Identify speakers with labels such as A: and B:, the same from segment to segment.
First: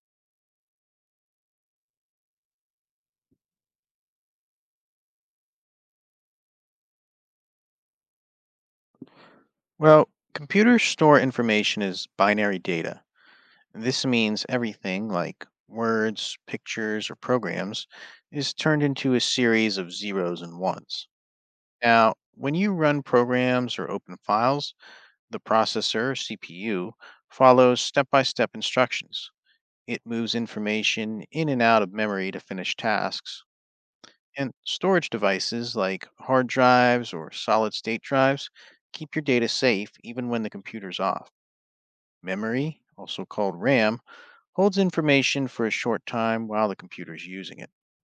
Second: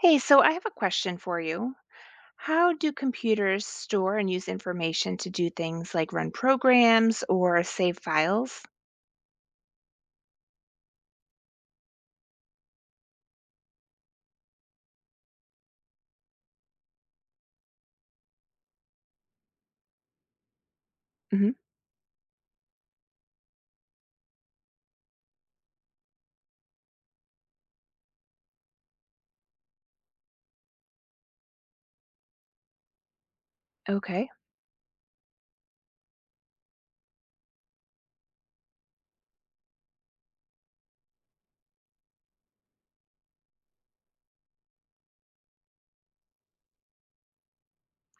A: Hey, so I have a question for you. How do computers store and use information to do things like run programs or save files?
B: Well, computers store information as binary data. This means everything like words, pictures, or programs is turned into a series of zeros and ones.
A: Hmm.
B: Now, when you run programs or open files, the processor, CPU, follows step by step instructions. It moves information in and out of memory to finish tasks.
A: Okay.
B: And storage devices like hard drives or solid state drives keep your data safe even when the computer's off. Memory, also called RAM, holds information for a short time while the computer's using it.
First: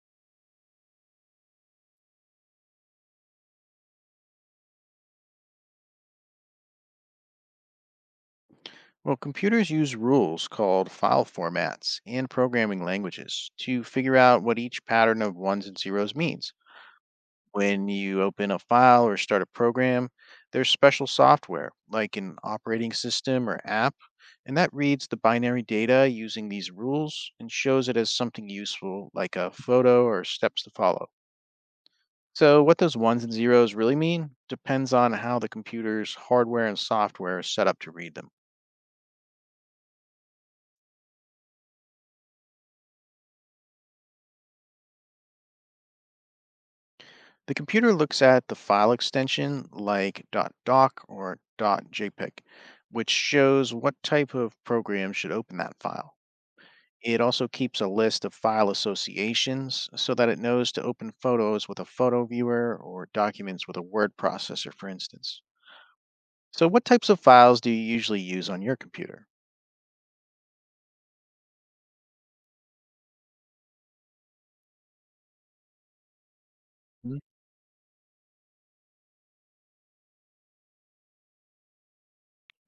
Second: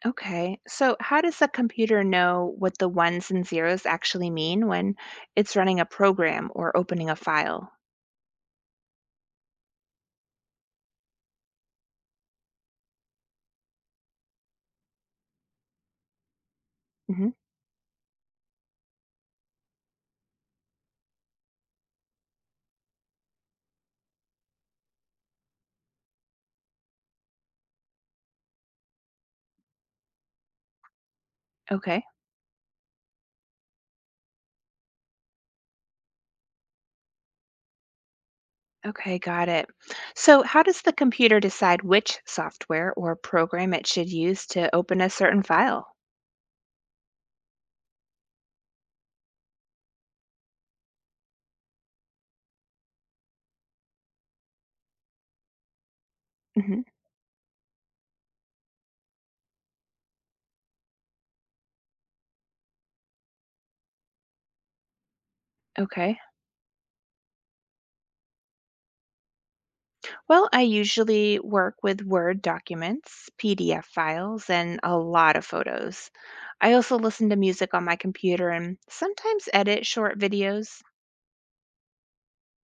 A: Okay. So, how does a computer know what the ones and zeros actually mean when it's running a program or opening a file?
B: Well, computers use rules called file formats and programming languages to figure out what each pattern of ones and zeros means.
A: Hmm.
B: When you open a file or start a program, there's special software like an operating system or app, and that reads the binary data using these rules and shows it as something useful like a photo or steps to follow.
A: Okay.
B: So, what those ones and zeros really mean depends on how the computer's hardware and software is set up to read them.
A: Okay. Got it. So, how does the computer decide which software or program it should use to open a certain file?
B: The computer looks at the file extension like .doc or .jpeg, which shows what type of program should open that file.
A: Hmm.
B: It also keeps a list of file associations so that it knows to open photos with a photo viewer or documents with a word processor, for instance.
A: Okay.
B: So, what types of files do you usually use on your computer?
A: Well, I usually work with Word documents, PDF files, and a lot of photos. I also
B: Mhm.
A: listen to music on my computer and sometimes edit short videos.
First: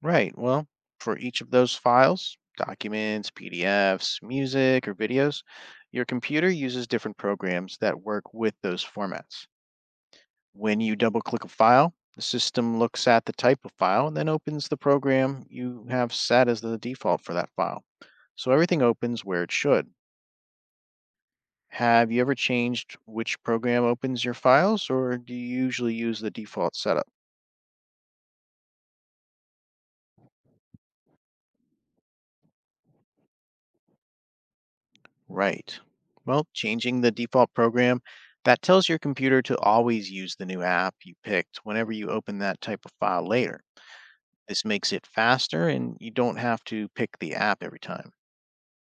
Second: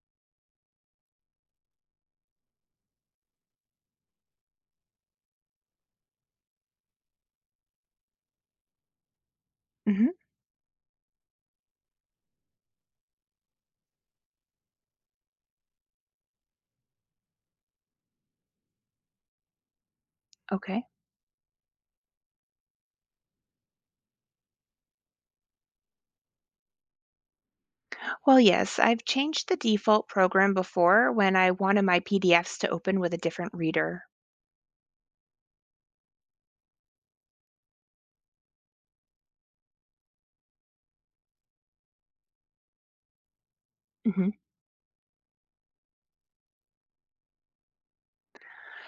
B: Right, well, for each of those files, documents, PDFs, music, or videos, your computer uses different programs that work with those formats.
A: Hmm.
B: When you double click a file, the system looks at the type of file and then opens the program you have set as the default for that file. So everything opens where it should.
A: Okay.
B: Have you ever changed which program opens your files, or do you usually use the default setup?
A: Well, yes, I've changed the default program before when I wanted my PDFs to open with a different reader.
B: Right. Well, changing the default program, that tells your computer to always use the new app you picked whenever you open that type of file later.
A: hmm
B: This makes it faster and you don't have to pick the app every time.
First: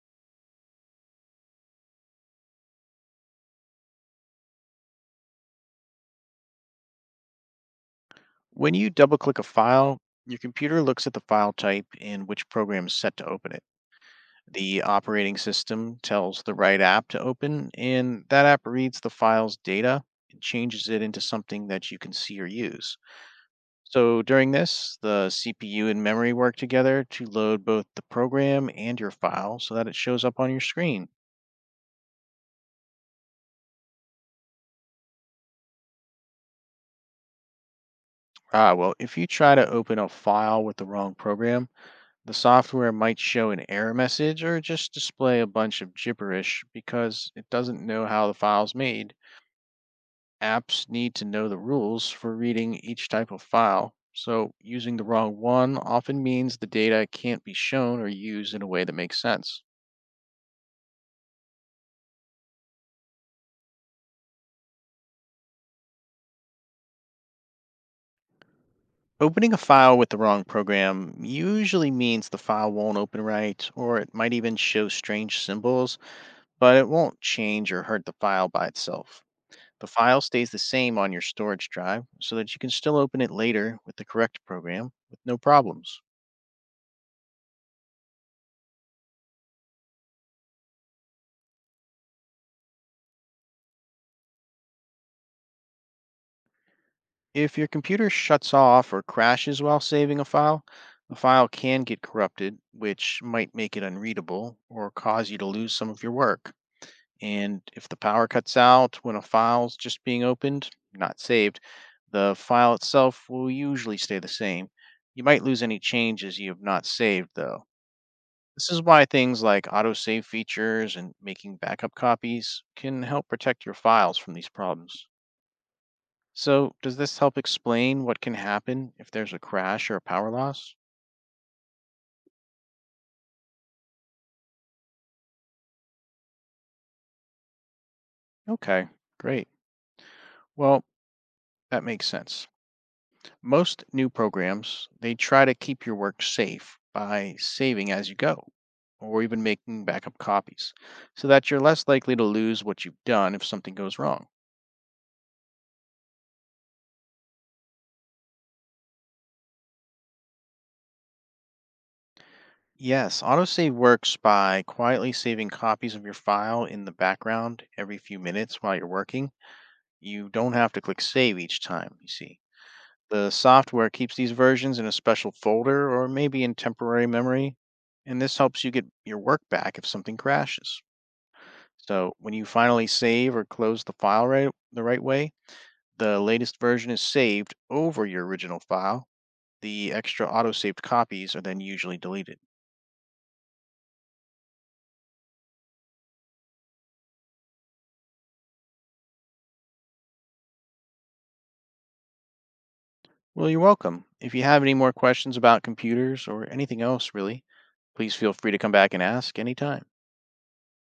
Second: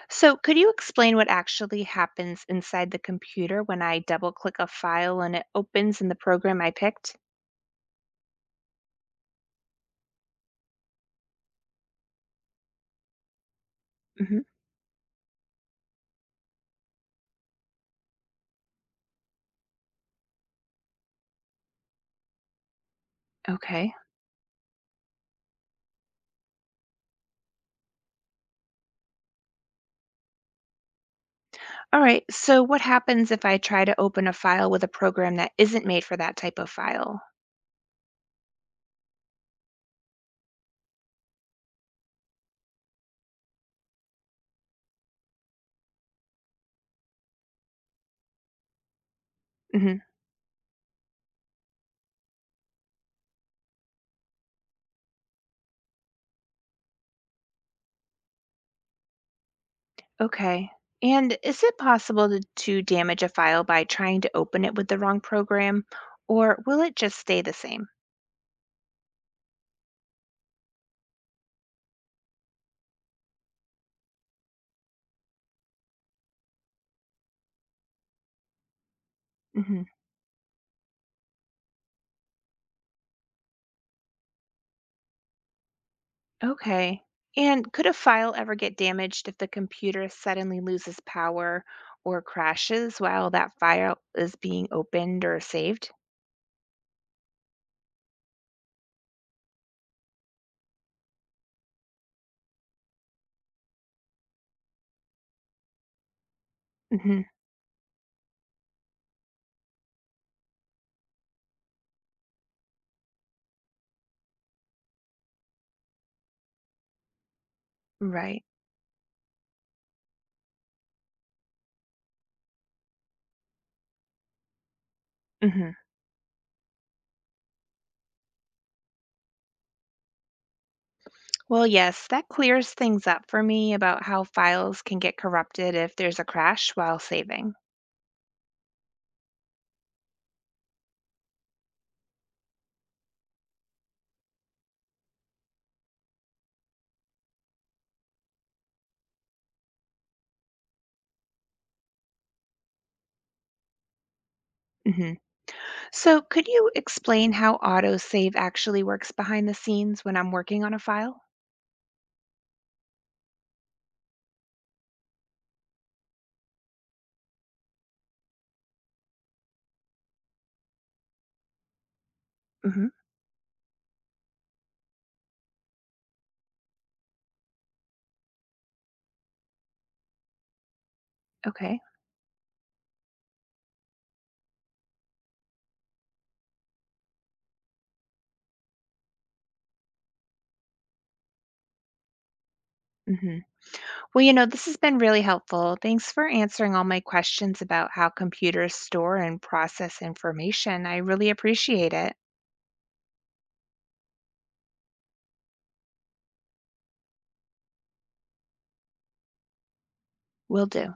A: So, could you explain what actually happens inside the computer when I double click a file and it opens in the program I picked?
B: When you double click a file, your computer looks at the file type and which program is set to open it.
A: Hmm.
B: The operating system tells the right app to open, and that app reads the file's data and changes it into something that you can see or use.
A: Okay.
B: So during this, the CPU and memory work together to load both the program and your file so that it shows up on your screen.
A: All right, so what happens if I try to open a file with a program that isn't made for that type of file?
B: Ah, well, if you try to open a file with the wrong program, the software might show an error message or just display a bunch of gibberish because it doesn't know how the file's made.
A: Hmm.
B: Apps need to know the rules for reading each type of file, so using the wrong one often means the data can't be shown or used in a way that makes sense.
A: Okay. And is it possible to damage a file by trying to open it with the wrong program, or will it just stay the same?
B: Opening a file with the wrong program usually means the file won't open right, or it might even show strange symbols, but it won't change or hurt the file by itself.
A: Hmm.
B: The file stays the same on your storage drive so that you can still open it later with the correct program with no problems.
A: Okay. And could a file ever get damaged if the computer suddenly loses power or crashes while that file is being opened or saved?
B: If your computer shuts off or crashes while saving a file, the file can get corrupted, which might make it unreadable or cause you to lose some of your work.
A: Hmm.
B: And if the power cuts out when a file's just being opened, not saved, the file itself will usually stay the same. You might lose any changes you have not saved, though.
A: Right.
B: This is why things like autosave features and making backup copies can help protect your files from these problems.
A: Hmm.
B: So, does this help explain what can happen if there's a crash or a power loss?
A: Well, yes, that clears things up for me about how files can get corrupted if there's a crash while saving.
B: Okay, great. Well, that makes sense. Most new programs, they try to keep your work safe by saving as you go or even making backup copies so that you're less likely to lose what you've done if something goes wrong.
A: hmm So, could you explain how autosave actually works behind the scenes when I'm working on a file?
B: Yes, autosave works by quietly saving copies of your file in the background every few minutes while you're working. You don't have to click save each time, you see.
A: Hmm.
B: The software keeps these versions in a special folder or maybe in temporary memory, and this helps you get your work back if something crashes.
A: Okay.
B: So when you finally save or close the file the right way, the latest version is saved over your original file. The extra autosaved copies are then usually deleted.
A: hmm Well, this has been really helpful. Thanks for answering all my questions about how computers store and process information. I really appreciate it.
B: Well, you're welcome. If you have any more questions about computers or anything else, really, please feel free to come back and ask anytime.
A: Will do.